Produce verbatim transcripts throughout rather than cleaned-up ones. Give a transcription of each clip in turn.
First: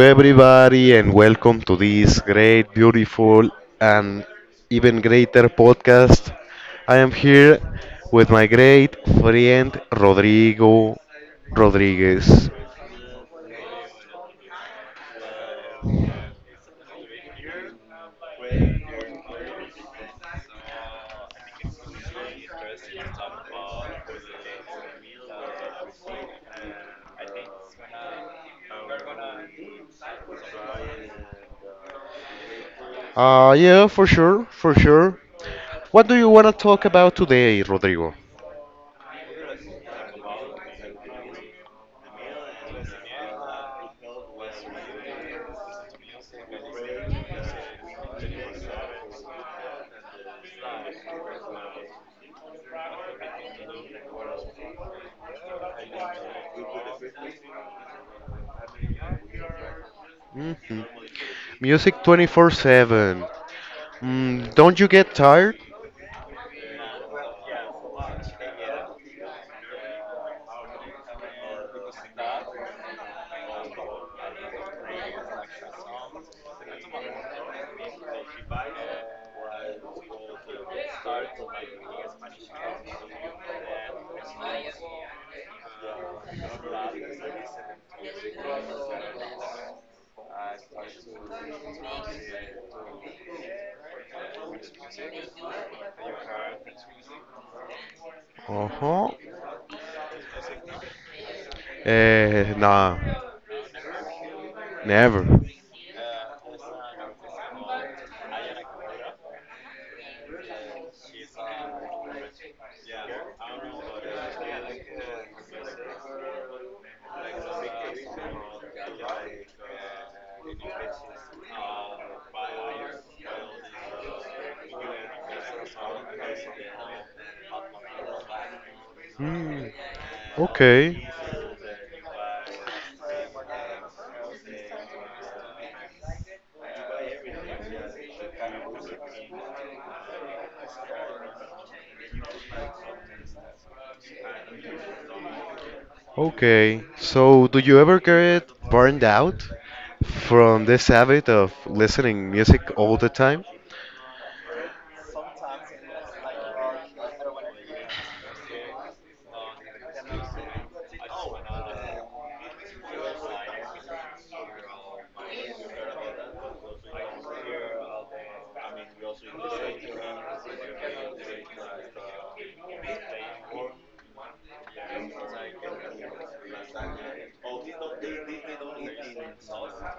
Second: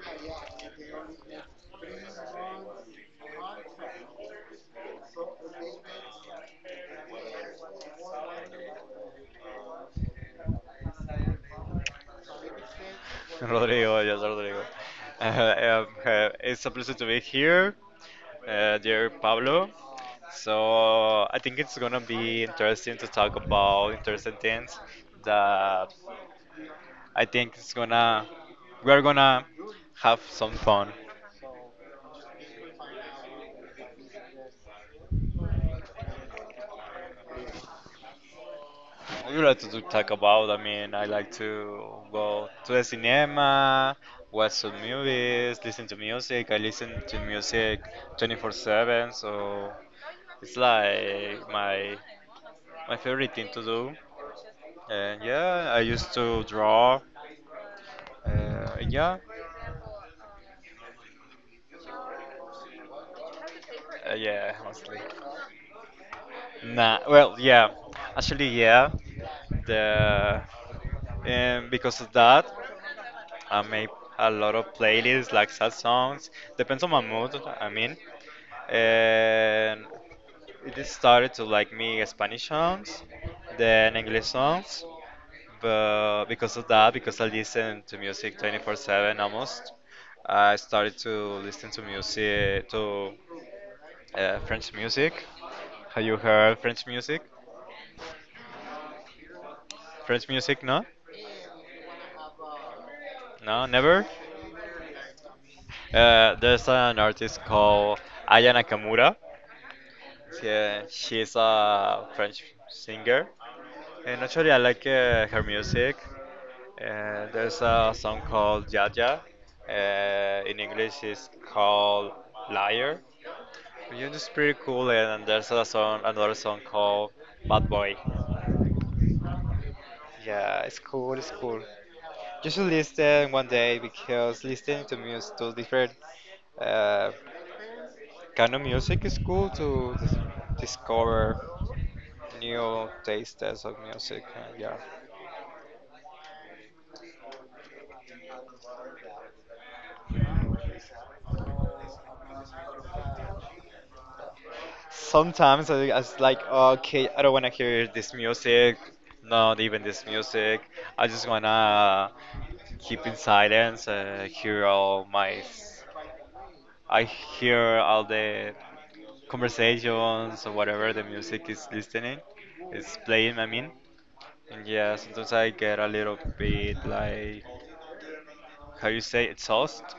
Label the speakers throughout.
Speaker 1: everybody, and welcome to this great, beautiful, and even greater podcast. I am here with my great friend Rodrigo Rodriguez.
Speaker 2: Rodrigo, yes, Rodrigo. Uh, um, uh, it's a pleasure to be here, uh, dear Pablo. So I think it's gonna be interesting to talk about interesting things that I think it's gonna we're gonna have some fun.
Speaker 1: Uh, yeah, for sure, for sure. What do you want to talk about today, Rodrigo?
Speaker 2: What would you like to talk about? I mean, I like to go to the cinema, watch some movies, listen to music. I listen to music twenty-four seven, so it's like my my favorite thing to do. And yeah, I used to draw. Uh, yeah,
Speaker 1: Hmm. Music twenty-four seven.
Speaker 2: uh,
Speaker 1: Mm,
Speaker 2: yeah,
Speaker 1: don't you
Speaker 2: mostly.
Speaker 1: get tired?
Speaker 2: Nah, well, yeah, actually, yeah. The um, Because of that, I make a lot of playlists, like sad songs. Depends on my mood, I mean. And it started to like me Spanish songs, then English songs. But because of that, because I listen to music twenty-four seven almost, I started to listen to music to uh, French music. Have you heard French music?
Speaker 1: Uh huh.
Speaker 2: French music, no?
Speaker 1: Eh, nah,
Speaker 2: No, never.
Speaker 1: never.
Speaker 2: Uh, there's an artist called Aya Nakamura. Yeah, she's a French singer, and actually I like uh, her music. Uh, there's a song called Jaja. Uh, in English, it's called Liar. Yeah, it's pretty cool. And there's a song, another song called Bad Boy.
Speaker 1: Hmm.
Speaker 2: Yeah, it's
Speaker 1: Okay.
Speaker 2: cool. It's cool. You should listen one day because listening to music to different uh, kind of music is cool to dis- discover new tastes of music. And yeah,
Speaker 1: Okay. So, do you ever get burned out from this habit of listening music all the time?
Speaker 2: sometimes I, I was like, okay, I don't want to hear this music, not even this music. I just wanna keep in silence, uh, hear all my, s- I hear all the conversations or whatever the music is listening, is playing. I mean, and yeah, sometimes I get a little bit like, how you say, exhaust,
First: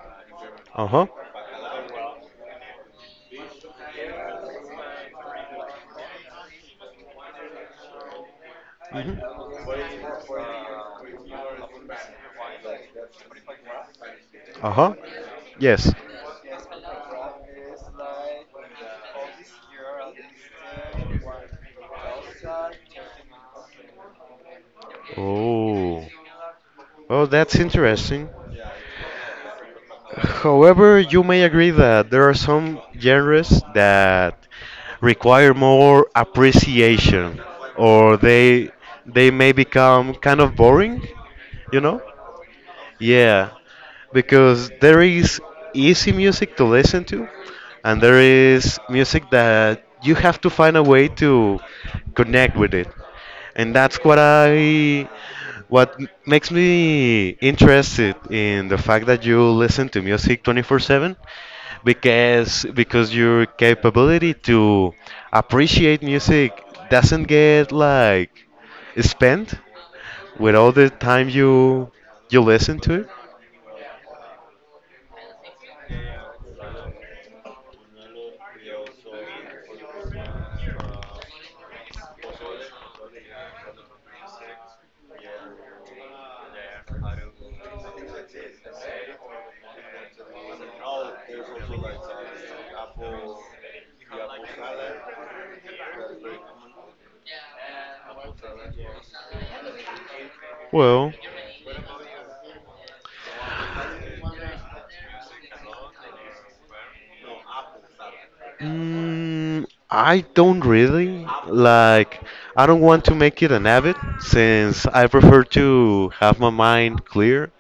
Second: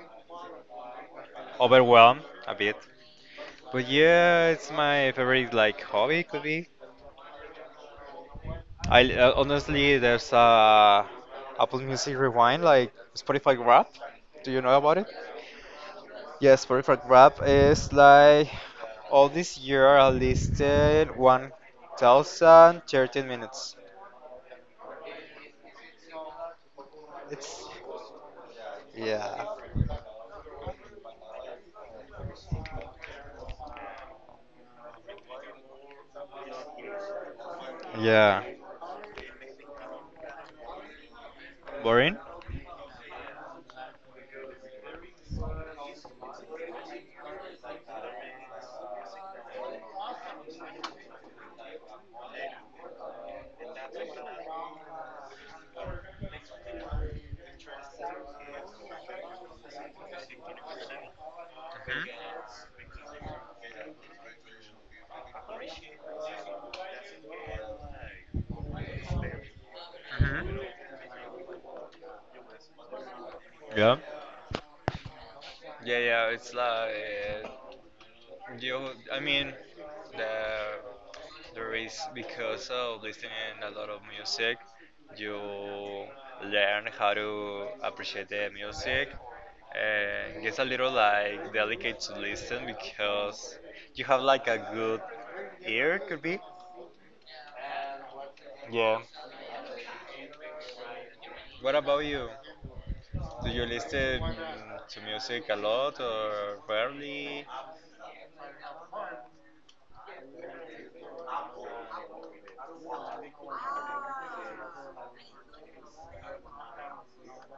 Speaker 1: Uh-huh.
Speaker 2: overwhelmed a bit. But yeah, it's my favorite like hobby could be. I uh,
Speaker 1: Hmm.
Speaker 2: honestly, there's a uh, Apple Music Rewind like Spotify Rap. Do you know
Speaker 1: Uh-huh.
Speaker 2: about it?
Speaker 1: Yes.
Speaker 2: Yeah, Spotify Rap is like all this year I listed one thousand thirteen minutes.
Speaker 1: Oh. Well, that's
Speaker 2: It's,
Speaker 1: interesting.
Speaker 2: yeah.
Speaker 1: However, you may agree that there are some genres that require more appreciation, or
Speaker 2: Yeah.
Speaker 1: they they may become kind of boring, you know?
Speaker 2: Boring?
Speaker 1: Yeah, because there is easy music to listen to, and there is music that you have to find a way to connect with it. And that's what I what m- makes me interested in the fact that you listen to music twenty-four seven
Speaker 2: Hmm
Speaker 1: because because your capability to appreciate music doesn't get like spent with
Speaker 2: hmm
Speaker 1: all the time you you listen to it.
Speaker 2: Yeah. Yeah, yeah, it's like, you, I mean, the there is because of listening a lot of music, you learn how to appreciate the music. And it gets a little like delicate to listen because you have like a good ear, could be. Yeah.
Speaker 1: Well,
Speaker 2: What about you? Do you listen to music a lot or rarely?
Speaker 1: Mm, I don't really like. I don't want to make it an habit since I prefer to have my mind clear.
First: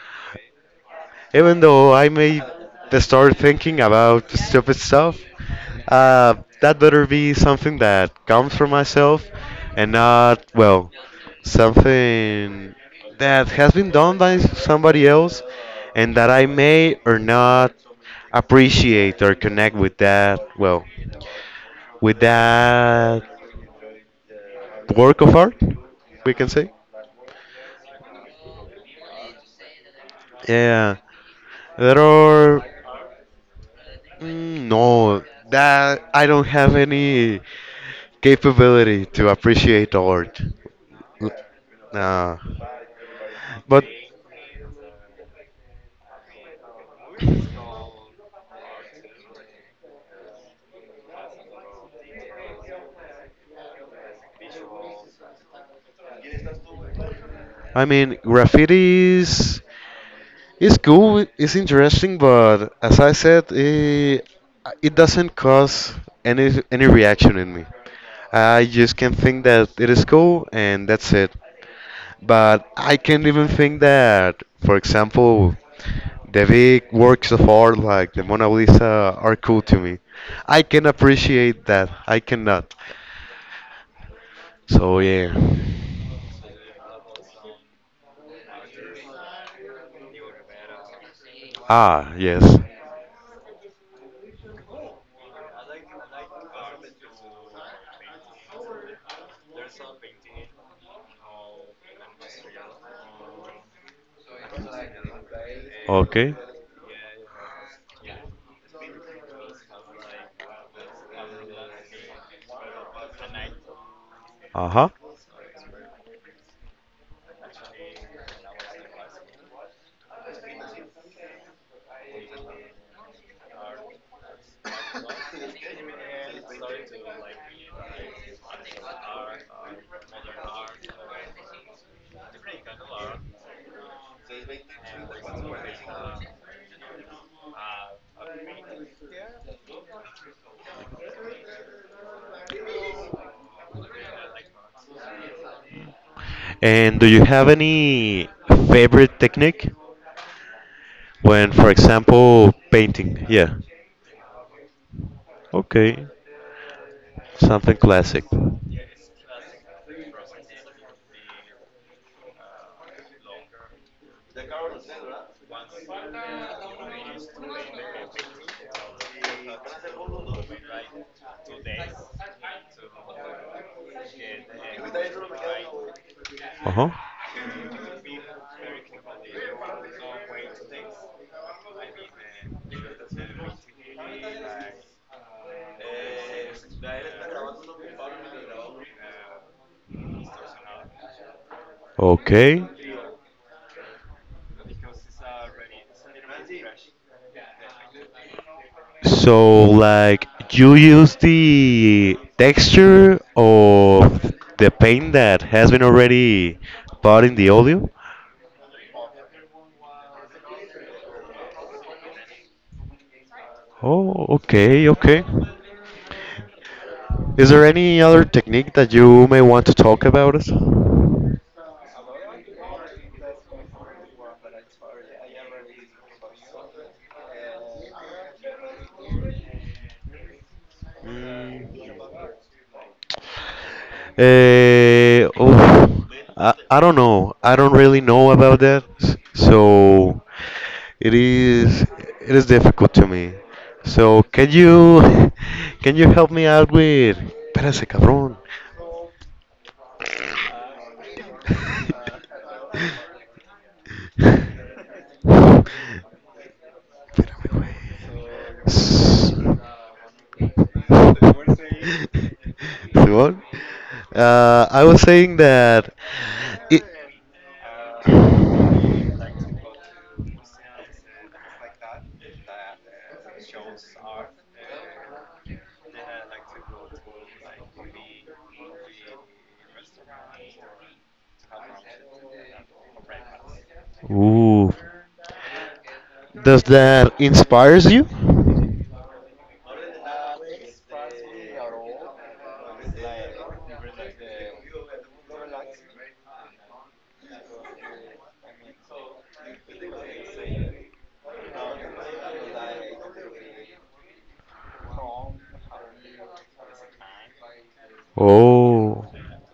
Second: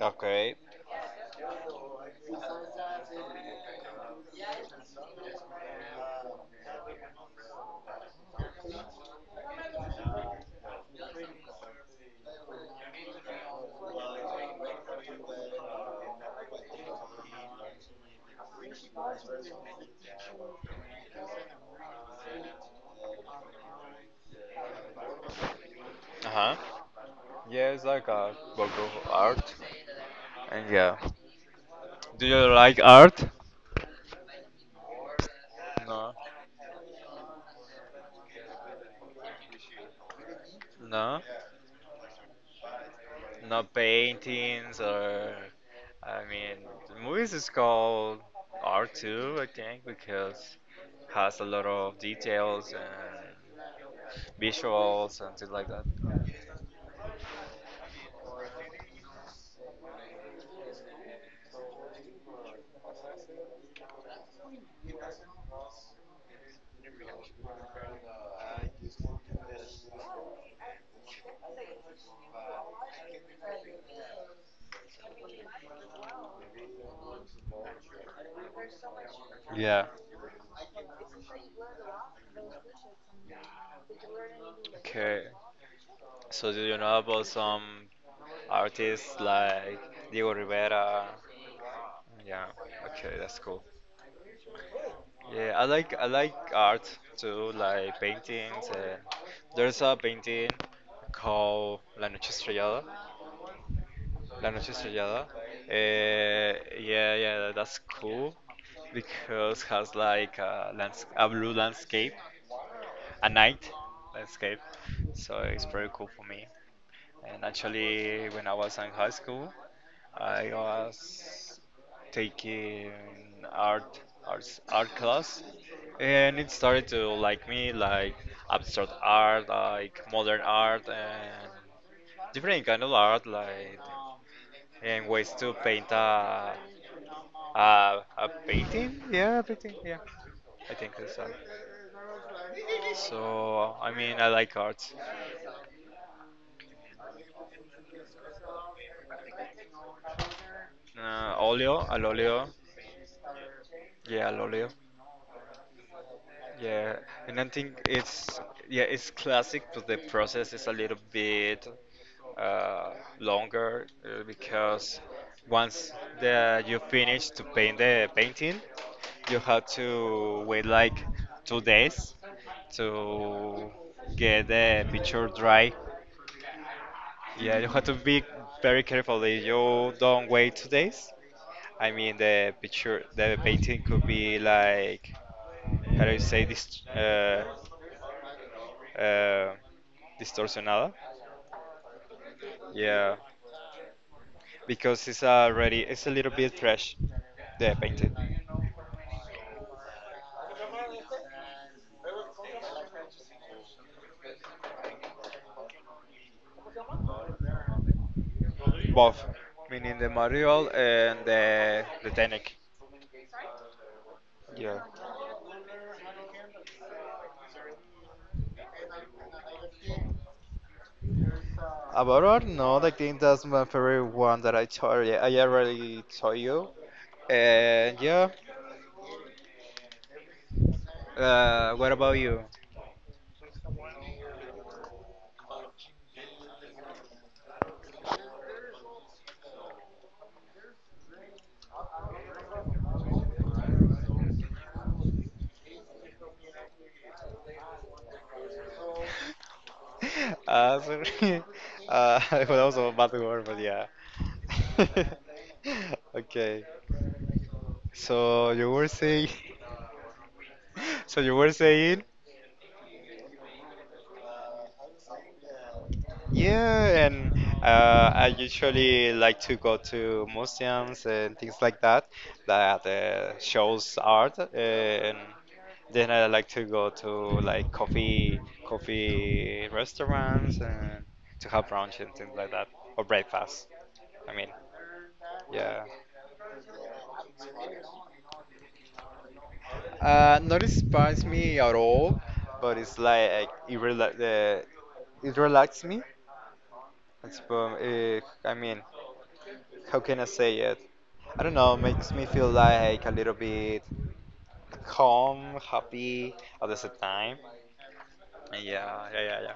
Speaker 2: Okay.
Speaker 1: Even though I may start thinking about stupid stuff, uh, that better be something that comes from myself and not, well, something that has been done by somebody else and that I may or not appreciate or connect with that, well, with that work of art,
Speaker 2: Uh
Speaker 1: we can
Speaker 2: huh.
Speaker 1: say.
Speaker 2: Yeah, it's like a work of art. And
Speaker 1: Yeah,
Speaker 2: yeah.
Speaker 1: there
Speaker 2: Do you
Speaker 1: are
Speaker 2: like art?
Speaker 1: mm, no that
Speaker 2: No.
Speaker 1: I don't have any capability to appreciate art.
Speaker 2: No,
Speaker 1: L- Nah,
Speaker 2: not
Speaker 1: but
Speaker 2: paintings or. I mean, the movies is called art too, I think, because has a lot of details and visuals and things like that.
Speaker 1: I mean graffiti is is cool, it's interesting, but as I said, it, it doesn't cause any any reaction in me. I just can think that it is cool and that's it. But I can't even think that, for example, the big works of art like the Mona Lisa are cool to
Speaker 2: Yeah.
Speaker 1: me. I can appreciate that. I cannot. So
Speaker 2: Okay,
Speaker 1: yeah.
Speaker 2: so do you know about some artists like Diego Rivera?
Speaker 1: Ah,
Speaker 2: Yeah,
Speaker 1: yes.
Speaker 2: okay, that's cool. Yeah, I like I like art too, like paintings. Uh, there's a painting called La Noche Estrellada. La Noche Estrellada.
Speaker 1: Okay.
Speaker 2: Uh, yeah, yeah, tha- that's cool because has like a lands a blue landscape, a night landscape.
Speaker 1: Uh-huh.
Speaker 2: So it's pretty cool for me. And actually, when I was in high school, I was taking art art art class, and it started to like me like abstract art, like modern art, and different kind of art, like and ways to paint a a, a painting. Yeah, I think that's art. So I mean, I like art.
Speaker 1: And do you have any favorite technique
Speaker 2: Uh,
Speaker 1: when, for
Speaker 2: oleo, al oleo.
Speaker 1: example, painting? Yeah.
Speaker 2: Yeah, al oleo.
Speaker 1: Okay.
Speaker 2: Yeah, and I
Speaker 1: Something
Speaker 2: think
Speaker 1: classic.
Speaker 2: it's, yeah, it's classic, but the process is a little bit uh, longer uh, because once the you finish to paint the painting, you have to wait like two days to get the picture dry.
Speaker 1: Uh-huh.
Speaker 2: Yeah, you have to be very careful. If you don't wait two days, I mean the picture, the painting could be like, how do you say this? Uh, uh, Distortionada.
Speaker 1: Okay.
Speaker 2: Yeah, because it's already it's a little bit fresh, the painted
Speaker 1: So, like, you use the texture of the paint that has been already put in the audio?
Speaker 2: both, meaning the material and the the technique.
Speaker 1: Oh,
Speaker 2: Yeah.
Speaker 1: okay, okay. Is there any other technique that you may want to talk about it? Mm.
Speaker 2: About art. No, I think that's my favorite one that I told you. I already told you, and yeah. Uh, what about you?
Speaker 1: Uh, oh, I, I don't know. I don't really know about that. So, It is it is difficult to me. So can you can you help me out with Espérate, cabrón.
Speaker 2: Uh, sorry. Uh, well, that was a bad word, but yeah. Okay.
Speaker 1: Espérame, güey.
Speaker 2: So you were saying,
Speaker 1: S-
Speaker 2: so you were saying,
Speaker 1: What? Uh, I was saying that it.
Speaker 2: yeah, and uh, I usually like to go to museums and things like that, that uh, shows art, uh, and then I like to go to like coffee coffee restaurants and to have brunch and things like that or breakfast. I mean,
Speaker 1: Ooh.
Speaker 2: yeah.
Speaker 1: Does that inspires you?
Speaker 2: Uh, not inspires me at all, but it's like it rela uh, it relaxes me. It's boom. Eh, I mean, how can I say it? I don't know. Makes me feel like a little bit calm, happy at the same time. Yeah,
Speaker 1: Oh.
Speaker 2: yeah, yeah, yeah.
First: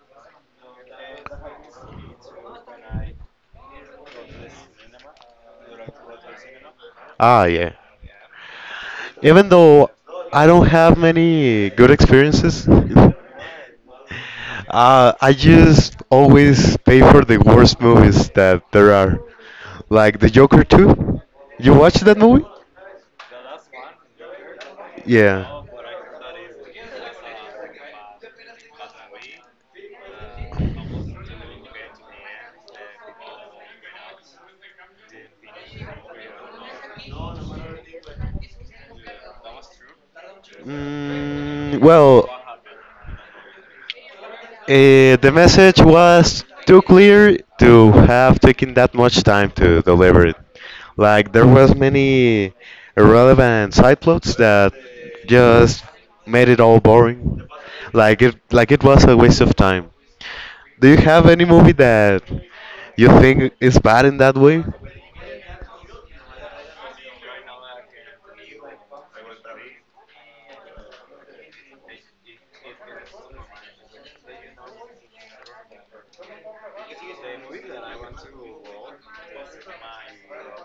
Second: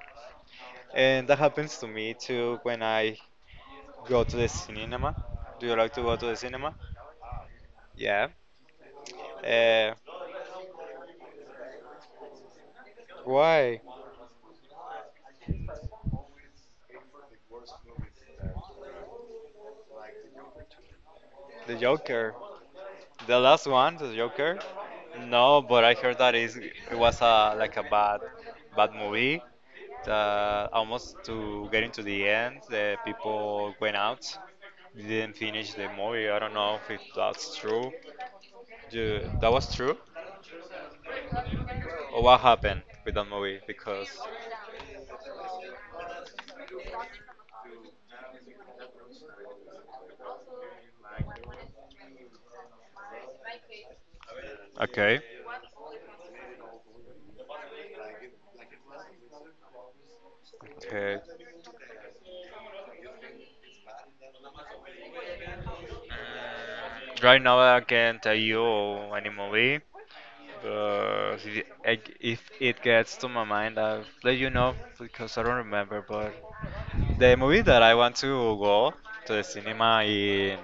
Speaker 2: And that happens to me too when I go to the cinema. Do you like to go to the cinema?
Speaker 1: Ah, yeah.
Speaker 2: Yeah.
Speaker 1: Even though
Speaker 2: Uh,
Speaker 1: I don't have many good experiences, uh,
Speaker 2: why?
Speaker 1: I just always pay for the worst movies that there are. Like The Joker two. You
Speaker 2: The
Speaker 1: watched that
Speaker 2: Joker.
Speaker 1: movie?
Speaker 2: The last one, the Joker.
Speaker 1: Yeah.
Speaker 2: No, but I heard that is it was a like a bad bad movie. Uh, almost to getting to the end, the people went out. They didn't finish the movie. I don't know if it, that's true. Ju- that was true.
Speaker 1: Mm,
Speaker 2: Or
Speaker 1: well,
Speaker 2: what happened with that movie? Because
Speaker 1: Eh, the message was too clear to have taken that much time to deliver it. Like there was many irrelevant side plots that
Speaker 2: okay,
Speaker 1: just made it all boring. Like it like it was a waste of time. Do you
Speaker 2: okay.
Speaker 1: have any movie that you think is bad in that way?
Speaker 2: Right now I can't tell you any movie. Uh, if, it- if it gets to my mind, I'll let you know because I don't remember. But the movie that I want to go to the cinema in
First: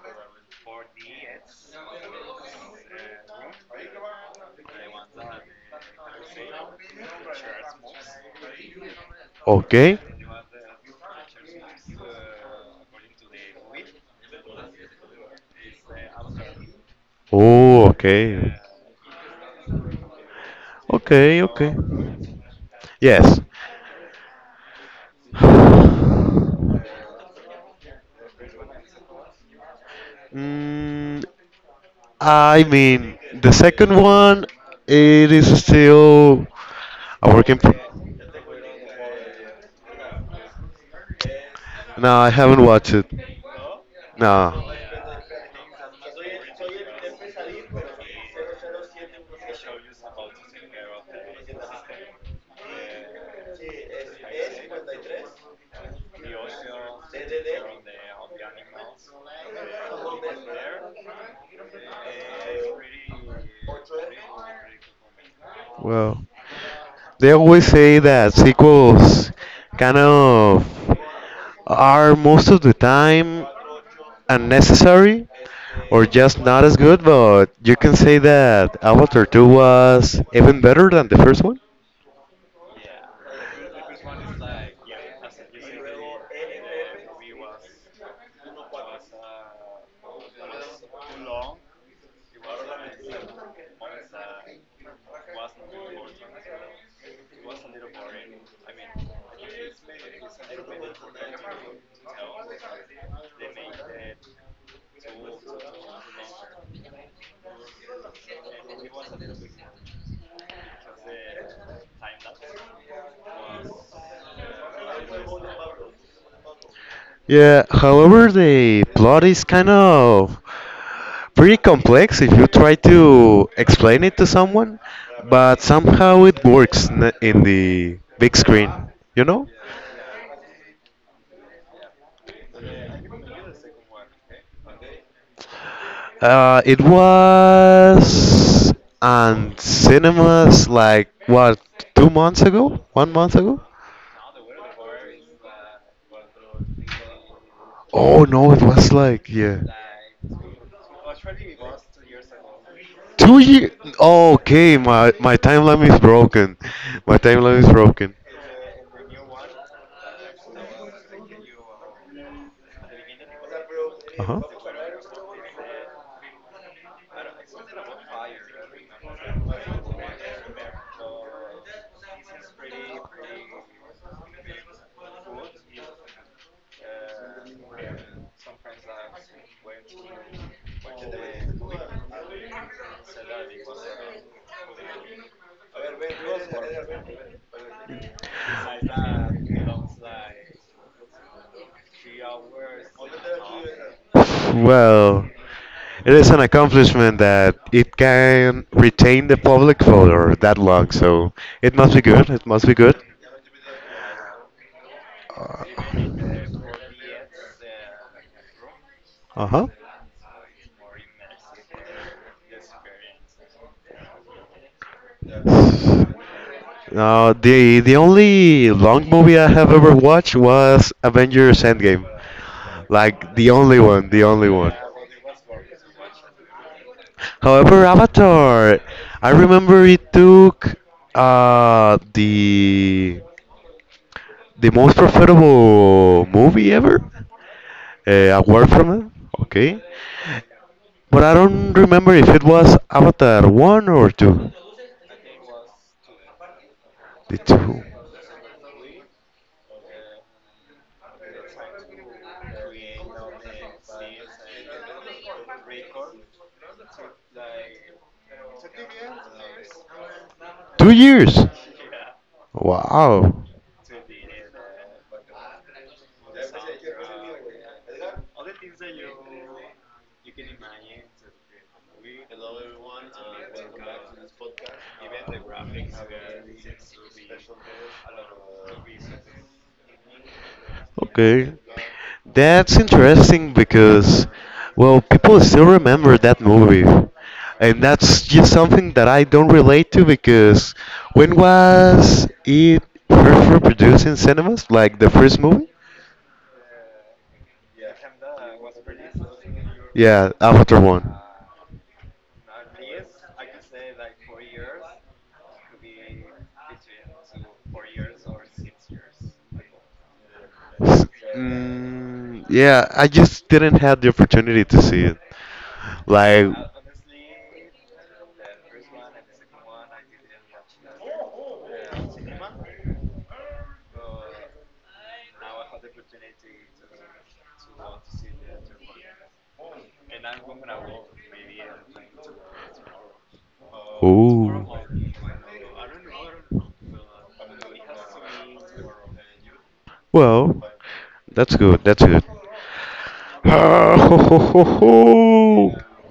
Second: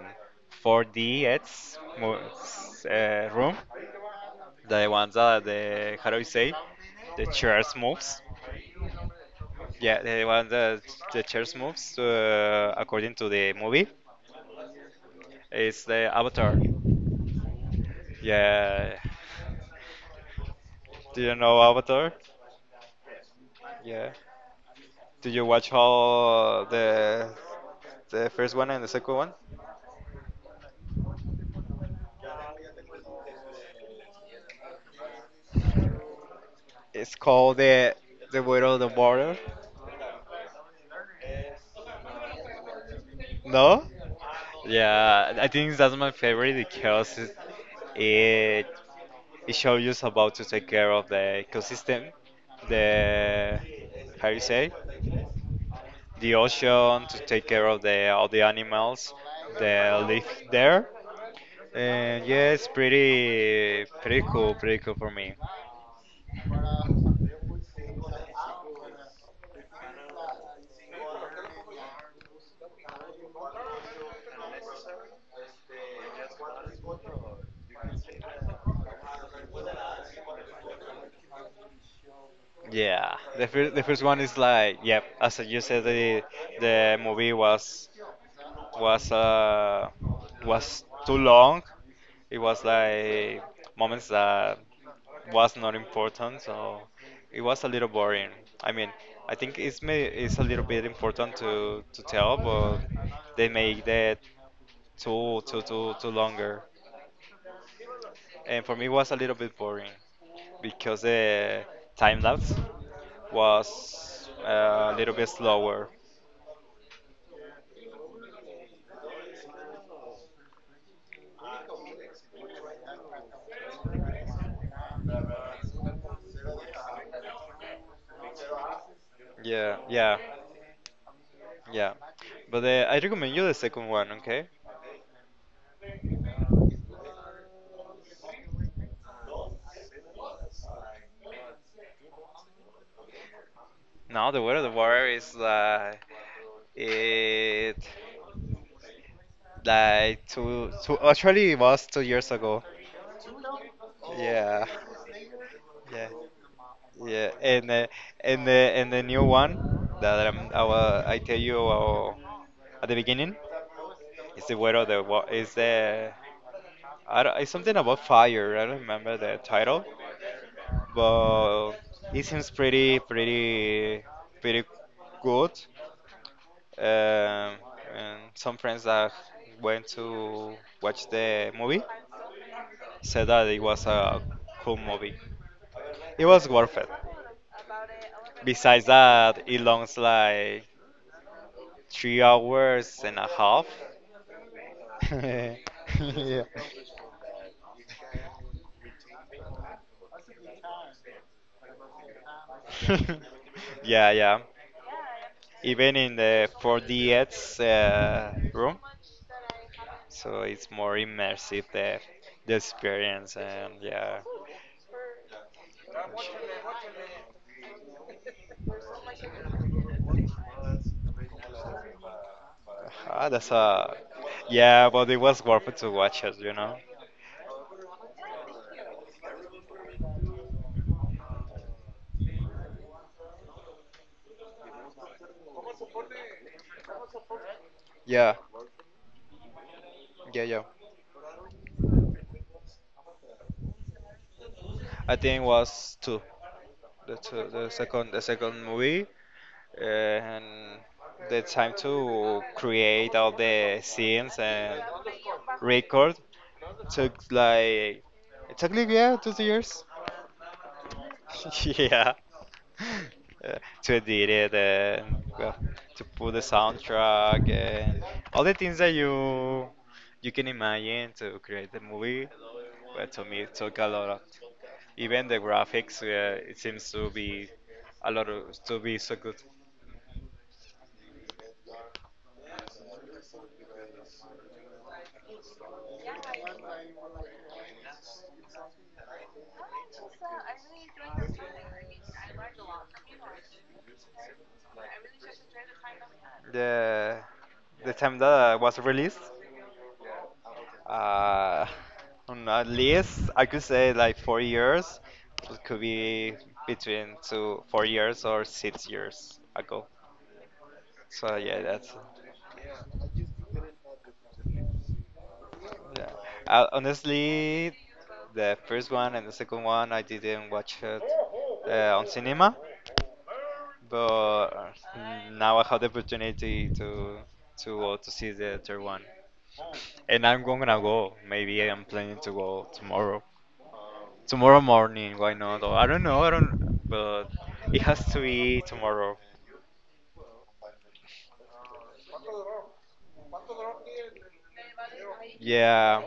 Speaker 2: four D X mo- s- uh, room, the ones that the how do you say, the chairs moves.
Speaker 1: Okay.
Speaker 2: Yeah, the one that the chairs moves uh, according to the movie is the Avatar.
Speaker 1: Oh, okay.
Speaker 2: Yeah, do you
Speaker 1: Okay,
Speaker 2: know
Speaker 1: okay.
Speaker 2: Avatar?
Speaker 1: Yes.
Speaker 2: Yeah. Did you watch all the the first one and the second one?
Speaker 1: Mm, I mean, the second one, it is still
Speaker 2: It's
Speaker 1: a
Speaker 2: called
Speaker 1: working. Pro-
Speaker 2: the the Widow of the Border.
Speaker 1: no, I haven't watched it.
Speaker 2: No?
Speaker 1: No.
Speaker 2: Yeah, I think that's my favorite because it it, it shows you about to take care of the ecosystem, the how you say, the ocean, to take care of the all the animals that live there. And yeah, it's pretty pretty cool, pretty cool for me.
Speaker 1: Well. They always say that sequels kind of are most of the time unnecessary or just not as good, but you can say that Avatar two was even better than the first one.
Speaker 2: Yeah, the first the first one is like, yep. As you said, the the movie was was uh was too long. It was like moments that was not important, so it was a little boring. I mean, I think it's may it's a little bit important to to tell, but they make that too too too too longer. And for me, it was a little bit boring because the time lapse was uh, a little bit slower.
Speaker 1: Yeah, however, the plot is kind of pretty complex if you try to explain it to someone, but somehow it works n- in the big screen, you know?
Speaker 2: Yeah, yeah, yeah. But uh, I recommend you the second one, okay?
Speaker 1: Uh, it was on cinemas like what two months ago, one month ago.
Speaker 2: Now the word of the water is like it
Speaker 1: Oh no, it was like yeah,
Speaker 2: like two two actually it was two years ago.
Speaker 1: two years. Oh,
Speaker 2: Yeah,
Speaker 1: okay, my my timeline is broken. My
Speaker 2: yeah,
Speaker 1: timeline is
Speaker 2: and uh,
Speaker 1: broken.
Speaker 2: and the and the new one that I'm, I wa- I tell you uh, at the beginning
Speaker 1: Uh huh.
Speaker 2: is the word of the wa- is the, I don't, it's something about fire. I don't remember the title, but it seems pretty, pretty, pretty good. Um, and some friends that went to watch the movie said that it was a cool movie. It was worth it. Besides that, it longs like three hours and a half.
Speaker 1: Well, it is an
Speaker 2: Yeah.
Speaker 1: accomplishment that it can retain the public for that long, so it must be good. It must be good.
Speaker 2: Yeah, yeah. Even in the four D X uh, room,
Speaker 1: Uh-huh.
Speaker 2: so it's more immersive the the experience and yeah.
Speaker 1: Now, the the only long movie I have ever watched was Avengers Endgame.
Speaker 2: Ah,
Speaker 1: Like the
Speaker 2: that's
Speaker 1: only
Speaker 2: a
Speaker 1: one, the only one.
Speaker 2: yeah, but it was worth it to watch it, you know.
Speaker 1: However, Avatar, I remember it took uh the the most profitable movie ever
Speaker 2: Yeah,
Speaker 1: uh, award from it. Okay,
Speaker 2: yeah, yeah.
Speaker 1: but I don't remember if it was Avatar one or two.
Speaker 2: I think it was two, the
Speaker 1: The
Speaker 2: two, the
Speaker 1: two.
Speaker 2: second, the second movie. Uh, and the time to create all the scenes and record took like it took like yeah, two years.
Speaker 1: Two years.
Speaker 2: Yeah.
Speaker 1: Wow.
Speaker 2: uh, to edit it and well to put the soundtrack and all the things that you you can imagine to create the movie, but to me it took a lot of, even the graphics uh, it seems to be a lot of to be so good.
Speaker 1: Okay. That's interesting because, well, people still remember that movie. And that's just something that I don't relate to because when was it first reproduced in cinemas? Like the first movie?
Speaker 2: the the time that I was released.
Speaker 1: Yeah, Avatar one.
Speaker 2: Uh, on at least I could say like four years. It could be between two, four years or six years ago.
Speaker 1: S-
Speaker 2: So yeah, that's,
Speaker 1: Mm, yeah, I just didn't have the opportunity to see it.
Speaker 2: yeah.
Speaker 1: Like,
Speaker 2: Uh, honestly, the first one and the second one I didn't watch it uh, on cinema, but uh, now I have the opportunity to to go to see the third one. And I'm going to go. Maybe I'm planning to go tomorrow. Tomorrow
Speaker 1: oh.
Speaker 2: morning, why not? Or I don't know, I don't, but it has to be tomorrow.
Speaker 1: Well, that's good. That's good. Ho, ho, ho, ho.
Speaker 2: Yeah.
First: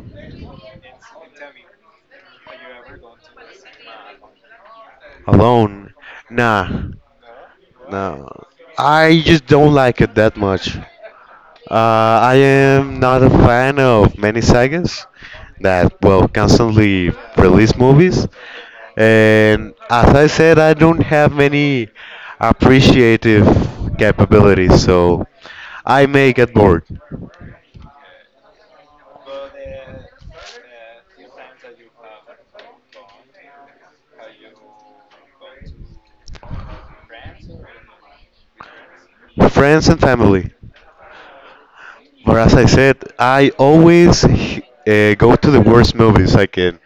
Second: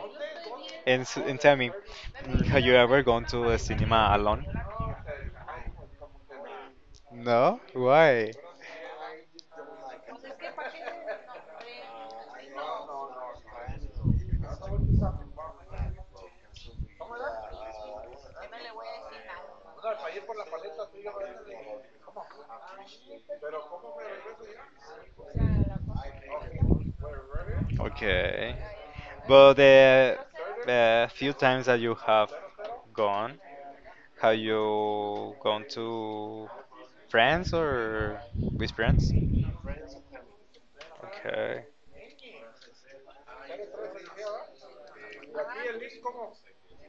Speaker 2: And, s- and tell me, mm, have you ever gone to the cinema alone?
Speaker 1: Alone? Nah,
Speaker 2: No?
Speaker 1: nah.
Speaker 2: Why?
Speaker 1: I just don't like it that much. Uh, I am not a fan of many sagas that, well, constantly release movies. And as I said, I don't have many appreciative capabilities, so I may get bored.
Speaker 2: Okay. But the uh, few times that you have gone, have you gone to friends or with friends?
Speaker 1: Friends and family.
Speaker 2: Okay.
Speaker 1: Or as I said, I always uh, go to the worst movies I can.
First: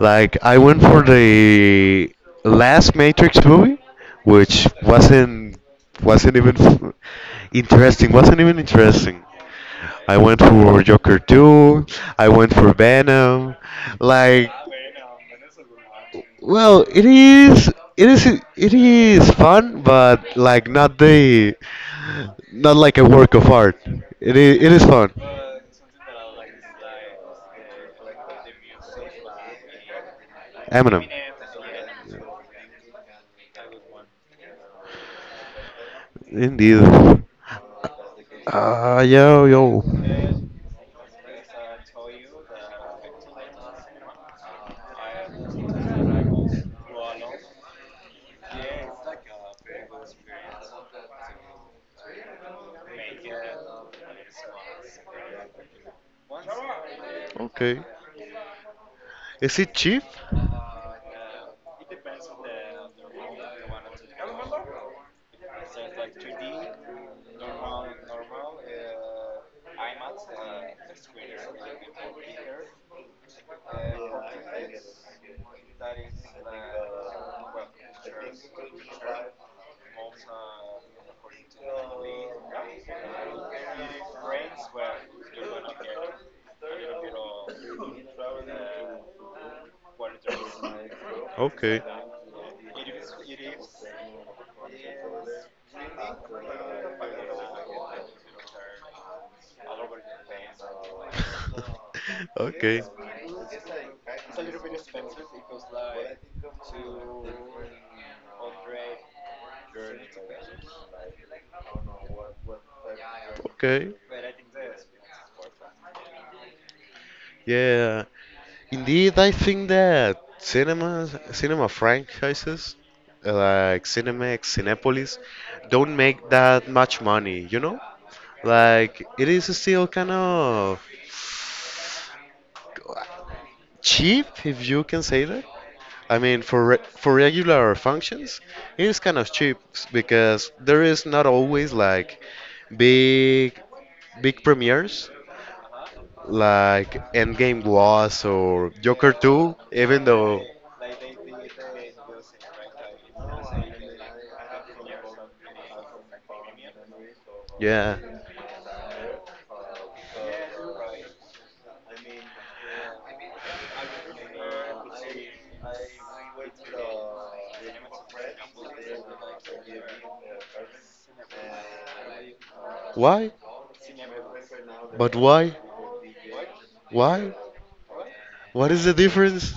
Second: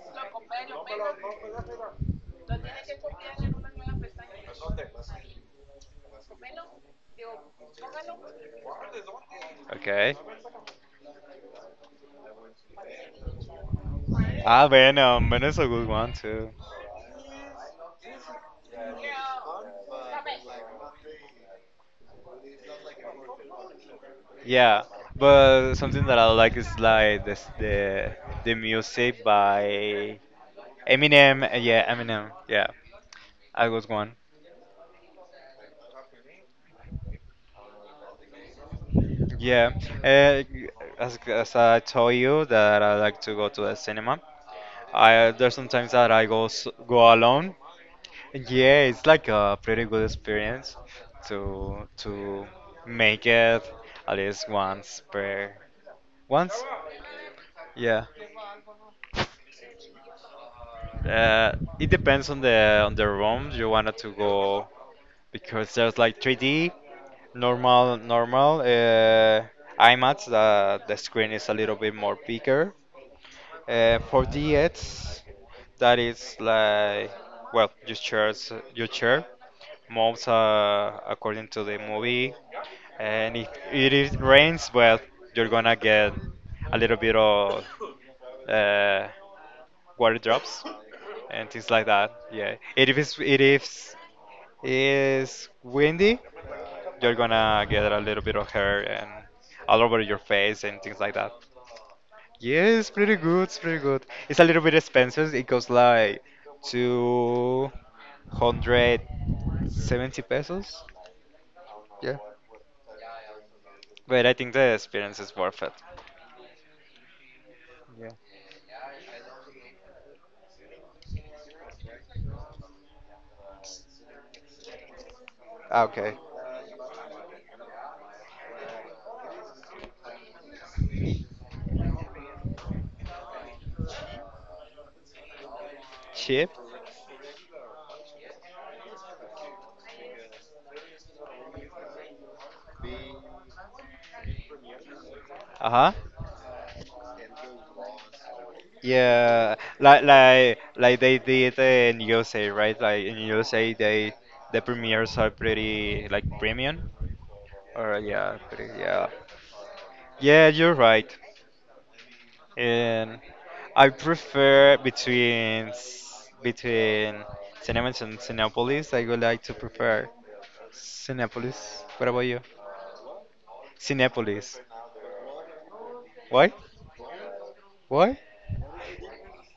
Speaker 1: Like I went for the last Matrix movie, which wasn't wasn't even f- interesting. Wasn't even interesting.
Speaker 2: Okay.
Speaker 1: I went for Joker two. I went for Venom. Like,
Speaker 2: Ah, Venom. Venom's a good one too.
Speaker 1: well, it is it is it is fun, but like not the not like a work of art. It is, it is
Speaker 2: Yeah,
Speaker 1: fun.
Speaker 2: but something that I like is like this, the the music by
Speaker 1: Eminem. Yeah.
Speaker 2: Eminem. uh, Yeah, Eminem. Yeah, I was one.
Speaker 1: Indeed. Ah, yo,
Speaker 2: Yeah,
Speaker 1: yo.
Speaker 2: uh, as as I told you that I like to go to the cinema. I There's sometimes that I go s- go alone. Yeah, it's like a pretty good experience to to make it at least once per once.
Speaker 1: Okay.
Speaker 2: Yeah.
Speaker 1: Is it cheap?
Speaker 2: Uh, it depends on the on the room you wanted to go because there's like three D, normal, normal. Uh, IMAX, uh, the screen is a little bit more bigger. Uh, four D X, that is like well, your chairs, your chair moves uh, according to the movie, and if it is rains, well, you're gonna get a little bit of uh, water drops and things like that. Yeah. And if it's it is is windy, you're gonna get a little bit of hair and all over your face and things like that. Yeah, it's pretty good. It's pretty good. It's a little bit expensive. It costs like two hundred seventy pesos. Yeah,
Speaker 1: Okay.
Speaker 2: but I think the experience is worth it.
Speaker 1: Yeah.
Speaker 2: Yeah.
Speaker 1: Indeed, I think that cinemas, cinema franchises uh, like Cinemex, Cinepolis don't
Speaker 2: Okay.
Speaker 1: make that much money, you know? Like, it is still kind of cheap, if you can say that. I mean,
Speaker 2: Cheap.
Speaker 1: for re for regular functions, it's kind of cheap because there is not always like big big premieres
Speaker 2: Uh huh.
Speaker 1: like Endgame was or Joker two,
Speaker 2: Yeah,
Speaker 1: even
Speaker 2: like
Speaker 1: though
Speaker 2: like like they did in U S A, right? Like in U S A, they the premieres are pretty like premium,
Speaker 1: yeah.
Speaker 2: or yeah, pretty, yeah. Yeah, you're right. And I prefer between s- between Cinemas and Cinepolis. I would like to prefer Cinepolis. What about you?
Speaker 1: Why?
Speaker 2: Cinepolis.
Speaker 1: But why?
Speaker 2: Why?
Speaker 1: Why?
Speaker 2: Why?
Speaker 1: What is the difference?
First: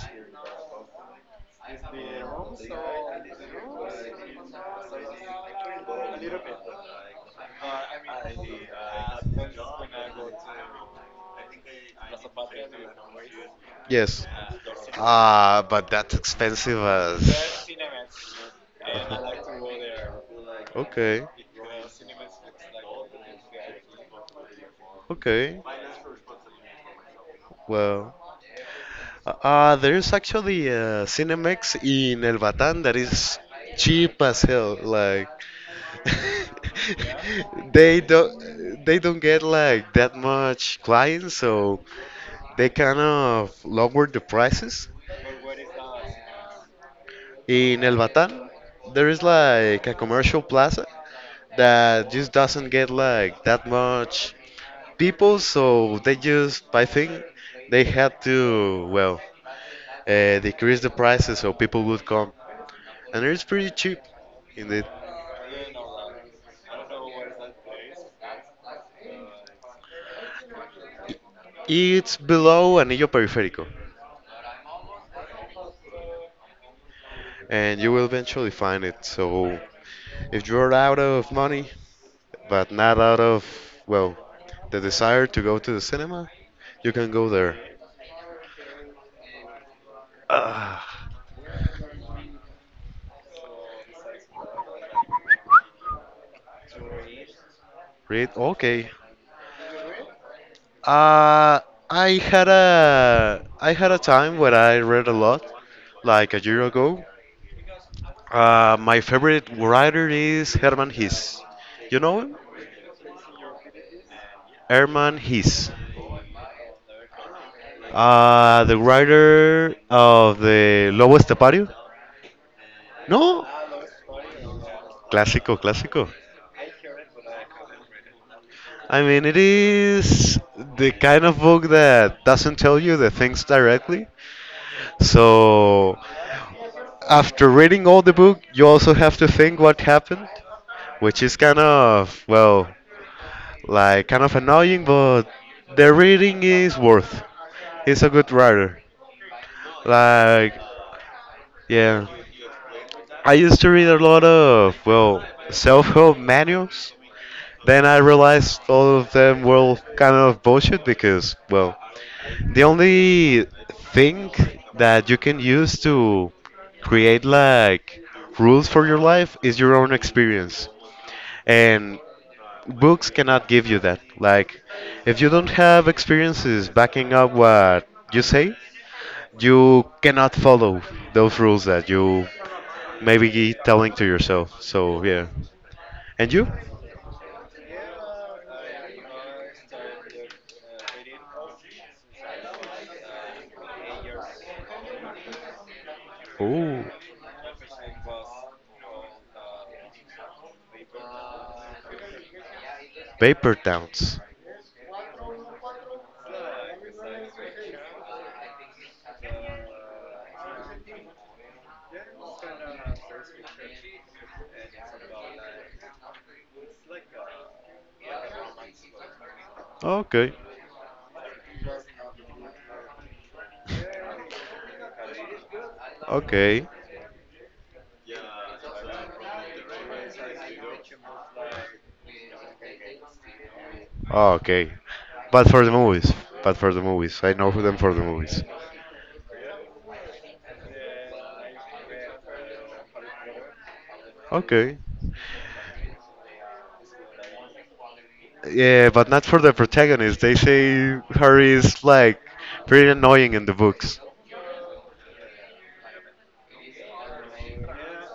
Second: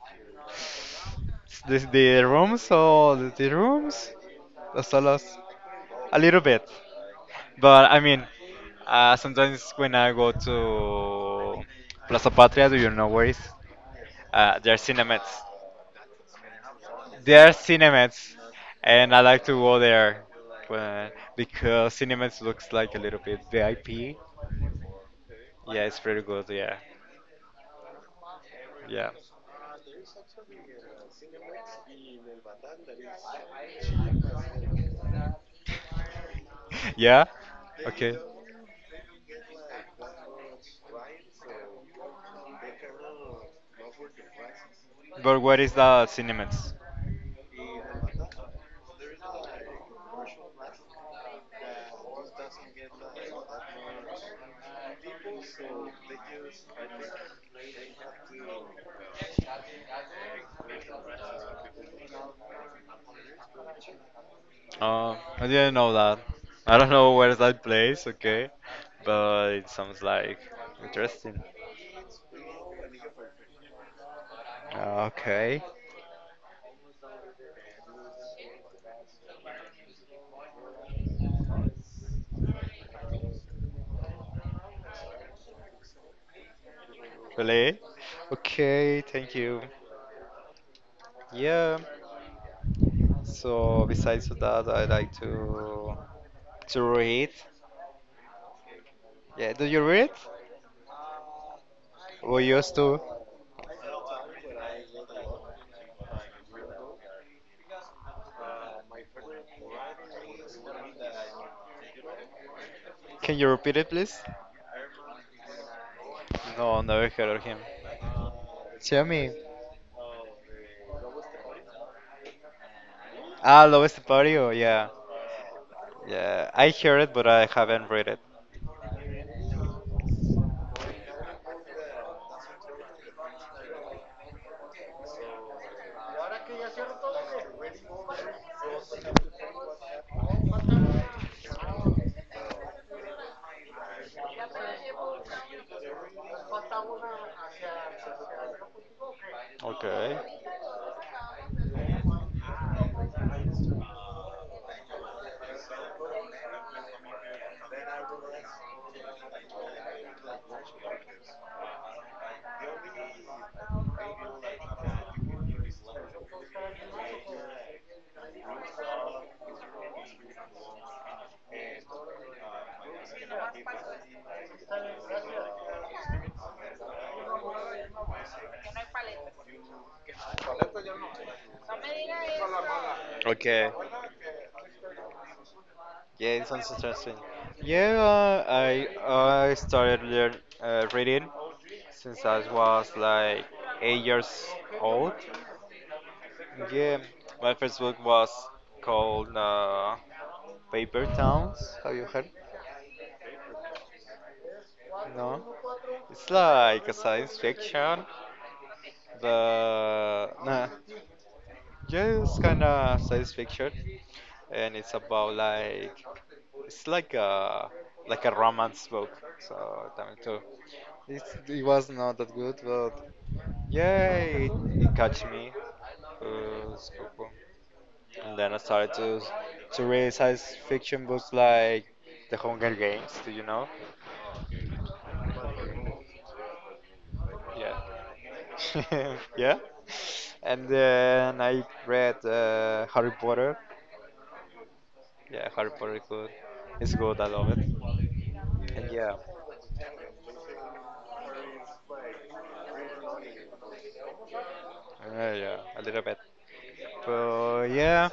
Speaker 2: S- The, the rooms or the, the rooms? The salas? A little bit. But I mean, uh, sometimes when I go to Plaza Patria, do you know where is?
Speaker 1: Yes.
Speaker 2: Uh, there are cinemas.
Speaker 1: Ah, but that's expensive
Speaker 2: There are
Speaker 1: as.
Speaker 2: cinemas, and I like to go there when,
Speaker 1: Okay,
Speaker 2: because cinemas looks like a little bit V I P.
Speaker 1: okay.
Speaker 2: Yeah, it's pretty good. Yeah,
Speaker 1: Well,
Speaker 2: yeah.
Speaker 1: uh, uh, there's actually a Cinemex in El Batán that is cheap as hell. Like,
Speaker 2: Yeah.
Speaker 1: they
Speaker 2: Okay.
Speaker 1: don't they don't get like that much clients, so they kind of lower the prices.
Speaker 2: But where is the cinemas?
Speaker 1: In El Batán, there is like a commercial plaza that just doesn't get like that much people, so they just I think they had to, well, uh, decrease the prices so people would come, and it's pretty cheap. Indeed,
Speaker 2: Oh, I didn't know that. I don't know where's that place, okay? But it sounds like interesting.
Speaker 1: it's below Anillo Periférico,
Speaker 2: Okay.
Speaker 1: and you will eventually find it. So. If you're out of money, but not out of, well, the desire to go to the cinema, you can go there.
Speaker 2: Really? Okay, thank you.
Speaker 1: Uh,
Speaker 2: Yeah. So besides that, I like to to read.
Speaker 1: read? Okay.
Speaker 2: Yeah, do you read?
Speaker 1: Uh, I
Speaker 2: Or
Speaker 1: had
Speaker 2: you used to?
Speaker 1: a I had a time when I read a lot, like a year ago. Uh, my favorite writer is Herman Hesse. You know him?
Speaker 2: Can you repeat it, please?
Speaker 1: Herman Hesse.
Speaker 2: No, never heard of him.
Speaker 1: Uh, the
Speaker 2: Tell me.
Speaker 1: writer of the Lobo Estepario. No,
Speaker 2: Ah, Love Stupario, yeah.
Speaker 1: clásico, clásico.
Speaker 2: Yeah, I heard it, but I haven't read it.
Speaker 1: I mean, it is the kind of book that doesn't tell you the things directly. So, after reading all the book, you also have to think what happened, which is kind of, well, like kind of annoying, but the reading is worth. He's a good writer.
Speaker 2: Okay.
Speaker 1: Like, yeah. I used to read a lot of, well, self help manuals. Then I realized all of them were kind of bullshit because, well, the only thing that you can use to create like rules for your life is your own experience. And books cannot give you that. Like, if you don't have experiences backing up what you say, you cannot follow those rules that you maybe be
Speaker 2: Okay.
Speaker 1: telling to yourself. So, yeah.
Speaker 2: Yeah,
Speaker 1: And you?
Speaker 2: it sounds interesting. Yeah, uh, I I started learn uh, reading since I was like eight years old.
Speaker 1: Ooh,
Speaker 2: Yeah, my first book was called uh, Paper Towns. Have you heard?
Speaker 1: Paper Towns.
Speaker 2: No, it's like a science fiction. The nah, just kind of science fiction, and it's about like it's like a like a romance book. So damn it
Speaker 1: Okay.
Speaker 2: too. It's, it was not that good, but yeah, it, it catch me.
Speaker 1: Okay.
Speaker 2: Uh, spoke- and then I started to to read science fiction books like The Hunger Games. Do you know?
Speaker 1: Oh, okay. But for the movies. But for the movies. I know them for the movies.
Speaker 2: Yeah. yeah. And then I read uh, Harry Potter.
Speaker 1: Okay.
Speaker 2: Yeah, Harry Potter is good. It's good. I love it. And
Speaker 1: Yeah, but
Speaker 2: yeah,
Speaker 1: not for the protagonist. They say Harry is like pretty annoying in the books.
Speaker 2: uh, yeah, a little bit. But yeah.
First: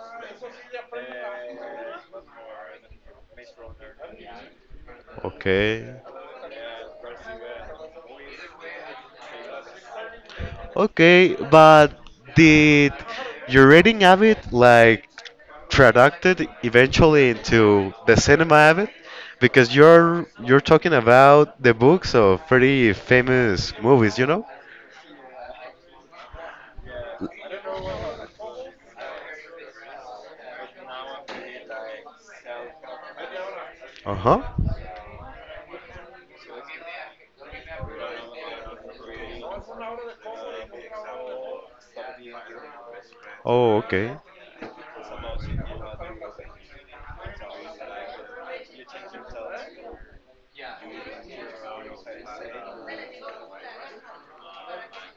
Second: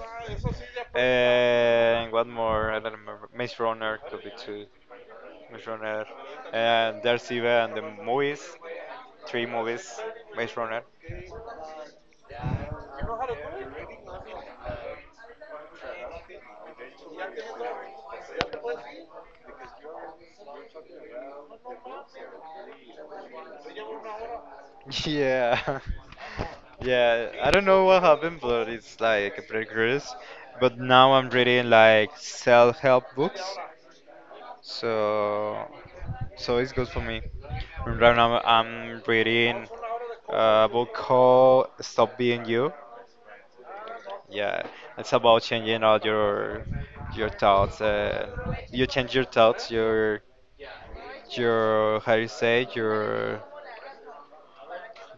Speaker 2: And one more. I don't remember. Maze Runner could be two. Maze
Speaker 1: Okay.
Speaker 2: Runner. And there's even the movies. Three movies. Maze Runner.
Speaker 1: Okay, but did your reading habit like traducted eventually into the cinema habit? Because you're you're talking about the books of pretty famous movies, you know?
Speaker 2: Yeah. Yeah, I don't know what happened, but it's like progress. But now I'm reading like self-help books,
Speaker 1: Uh-huh.
Speaker 2: so so it's good for me. And right now I'm reading a book called "Stop Being You."
Speaker 1: Oh, okay.
Speaker 2: Yeah, it's about changing all your your thoughts. Uh, you change your thoughts, your your how you say your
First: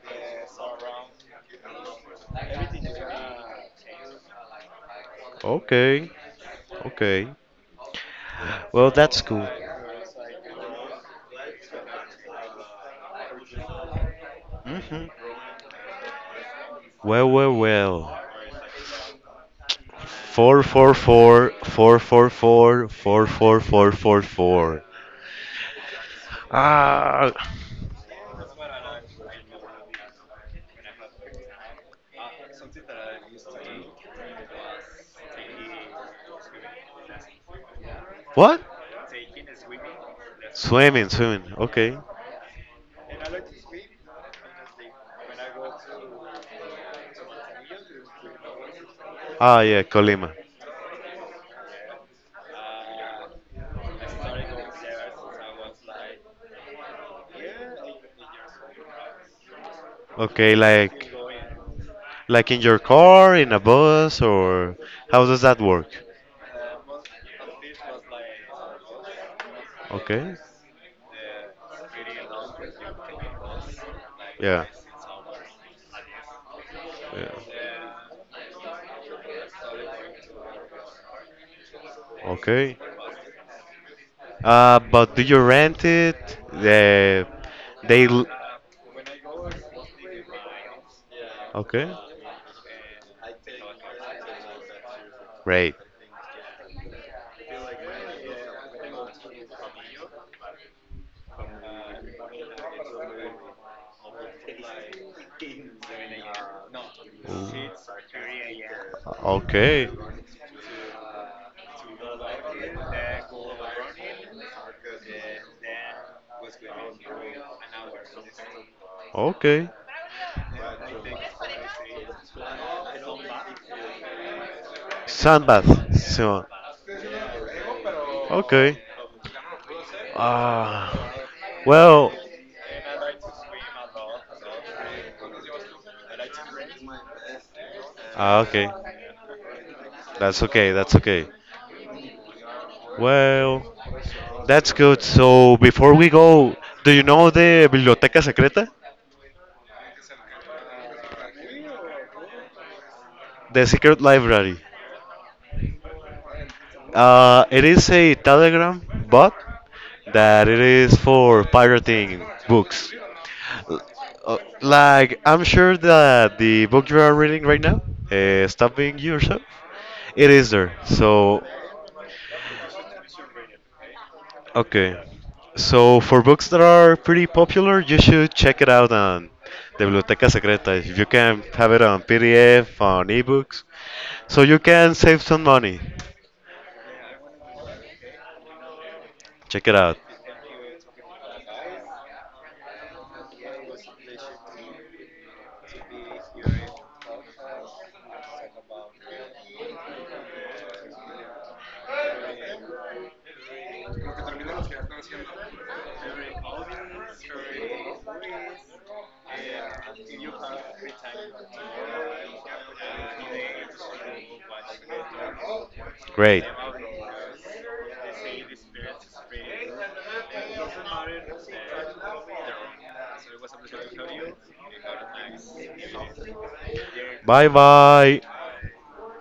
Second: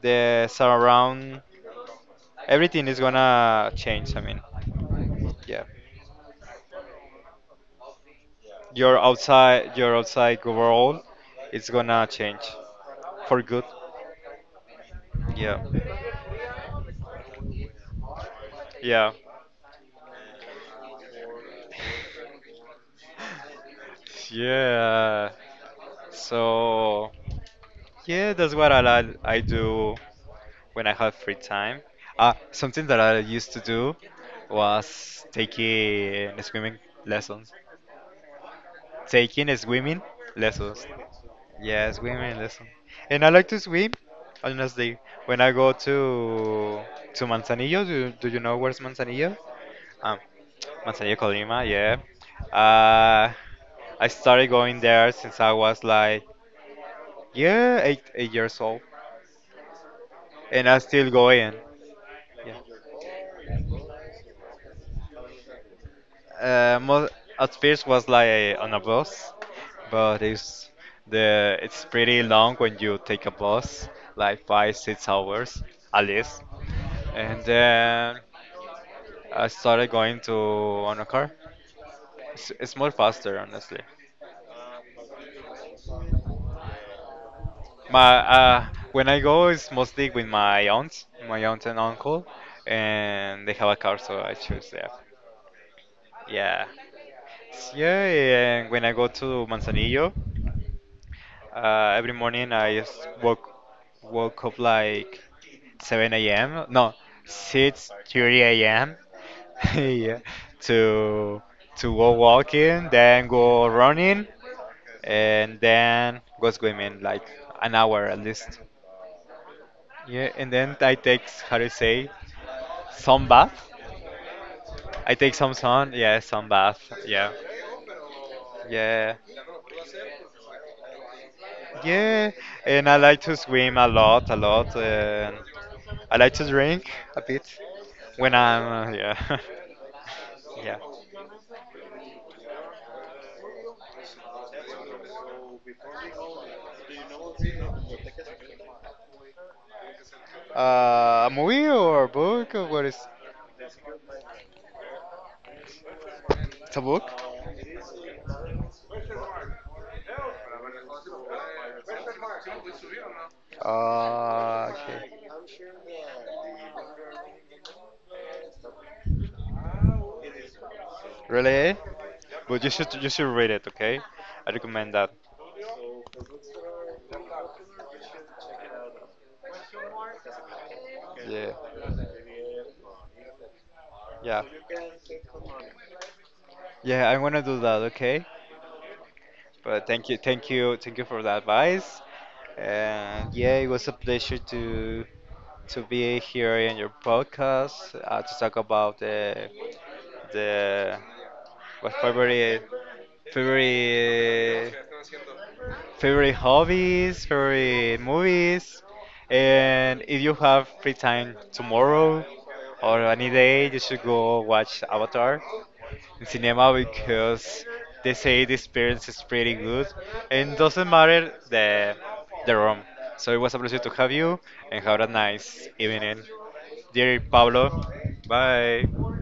Speaker 2: the surround. Everything is gonna change. I mean, yeah,
Speaker 1: Okay. Okay. Well,
Speaker 2: your
Speaker 1: that's cool.
Speaker 2: outside your outside overall, it's gonna change for good.
Speaker 1: Hmm.
Speaker 2: Yeah,
Speaker 1: Well, well, well.
Speaker 2: yeah,
Speaker 1: four forty-four.
Speaker 2: yeah. So
Speaker 1: Ah.
Speaker 2: yeah, that's what I li- I do when I have free time. Uh, something that I used to do was taking swimming lessons.
Speaker 1: What?
Speaker 2: Taking swimming lessons.
Speaker 1: Swimming, swimming.
Speaker 2: Yeah,
Speaker 1: Okay.
Speaker 2: swimming lesson. And I like to swim, honestly. When I go to to Manzanillo, do, do you know where's Manzanillo?
Speaker 1: Ah, yeah,
Speaker 2: Um,
Speaker 1: Colima.
Speaker 2: Manzanillo, Colima, yeah. Uh, I started going there since I was like, yeah, eight eight years old,
Speaker 1: Okay,
Speaker 2: and I'm still
Speaker 1: like
Speaker 2: going.
Speaker 1: like
Speaker 2: Yeah.
Speaker 1: in your car, in a bus, or how does that work?
Speaker 2: Uh, mo At first was like on a bus, but
Speaker 1: Okay.
Speaker 2: it's the it's pretty long when you take a bus, like
Speaker 1: Yeah.
Speaker 2: five six hours at least. And
Speaker 1: Yeah.
Speaker 2: then I started going to on a car. It's, it's
Speaker 1: Okay.
Speaker 2: more faster, honestly.
Speaker 1: Uh, but do you rent it? The they.
Speaker 2: My
Speaker 1: l-
Speaker 2: uh, When I go, it's mostly with my aunt, my aunt and
Speaker 1: Okay.
Speaker 2: uncle, and they have a car, so I choose them.
Speaker 1: Great.
Speaker 2: Yeah. Yeah, and when I go to Manzanillo. Uh, every morning I just woke woke up like seven a m. No,
Speaker 1: Ooh.
Speaker 2: six thirty a m
Speaker 1: Okay.
Speaker 2: yeah, to to go walking, then go running, and then go swimming like an hour at least.
Speaker 1: Okay.
Speaker 2: Yeah, and then I take how to say sun bath. I take some sun.
Speaker 1: Sandbath.
Speaker 2: Yeah, sun
Speaker 1: So.
Speaker 2: bath. Yeah,
Speaker 1: Okay.
Speaker 2: yeah.
Speaker 1: Ah. Well.
Speaker 2: Yeah, and I like to swim a lot, a lot, and I like to drink a bit when
Speaker 1: Ah, okay.
Speaker 2: I'm, uh, yeah,
Speaker 1: That's okay.
Speaker 2: yeah.
Speaker 1: That's okay. Well. That's good. So before we go, do you know the Biblioteca Secreta?
Speaker 2: Uh, a movie or a book? Or what is?
Speaker 1: The secret library.
Speaker 2: It's a book.
Speaker 1: Uh, it is a Telegram bot that it is for pirating books. Uh,
Speaker 2: Uh, okay.
Speaker 1: like I'm sure that the book you are reading right now, uh, Stop Being Yourself, it is there. So,
Speaker 2: Really? But you should you should read it, okay? I recommend
Speaker 1: okay.
Speaker 2: that.
Speaker 1: So for books that are pretty popular, you should check it out on the Biblioteca Secreta. If you can
Speaker 2: Yeah,
Speaker 1: have it on P D F, on ebooks,
Speaker 2: yeah,
Speaker 1: so you can save some money.
Speaker 2: yeah. I'm gonna do that, okay?
Speaker 1: Check it
Speaker 2: But
Speaker 1: out.
Speaker 2: thank you, thank you, thank you for the advice. And yeah, it was a pleasure to to be here in your podcast uh, to talk about the the what favorite favorite favorite hobbies, favorite movies, and if you have free time tomorrow or any day, you should go watch Avatar in
Speaker 1: Great.
Speaker 2: cinema because they say the experience is pretty good and doesn't matter the the room. So it was a pleasure to have you and have a nice evening. Dear
Speaker 1: Bye
Speaker 2: Pablo,
Speaker 1: bye.
Speaker 2: bye.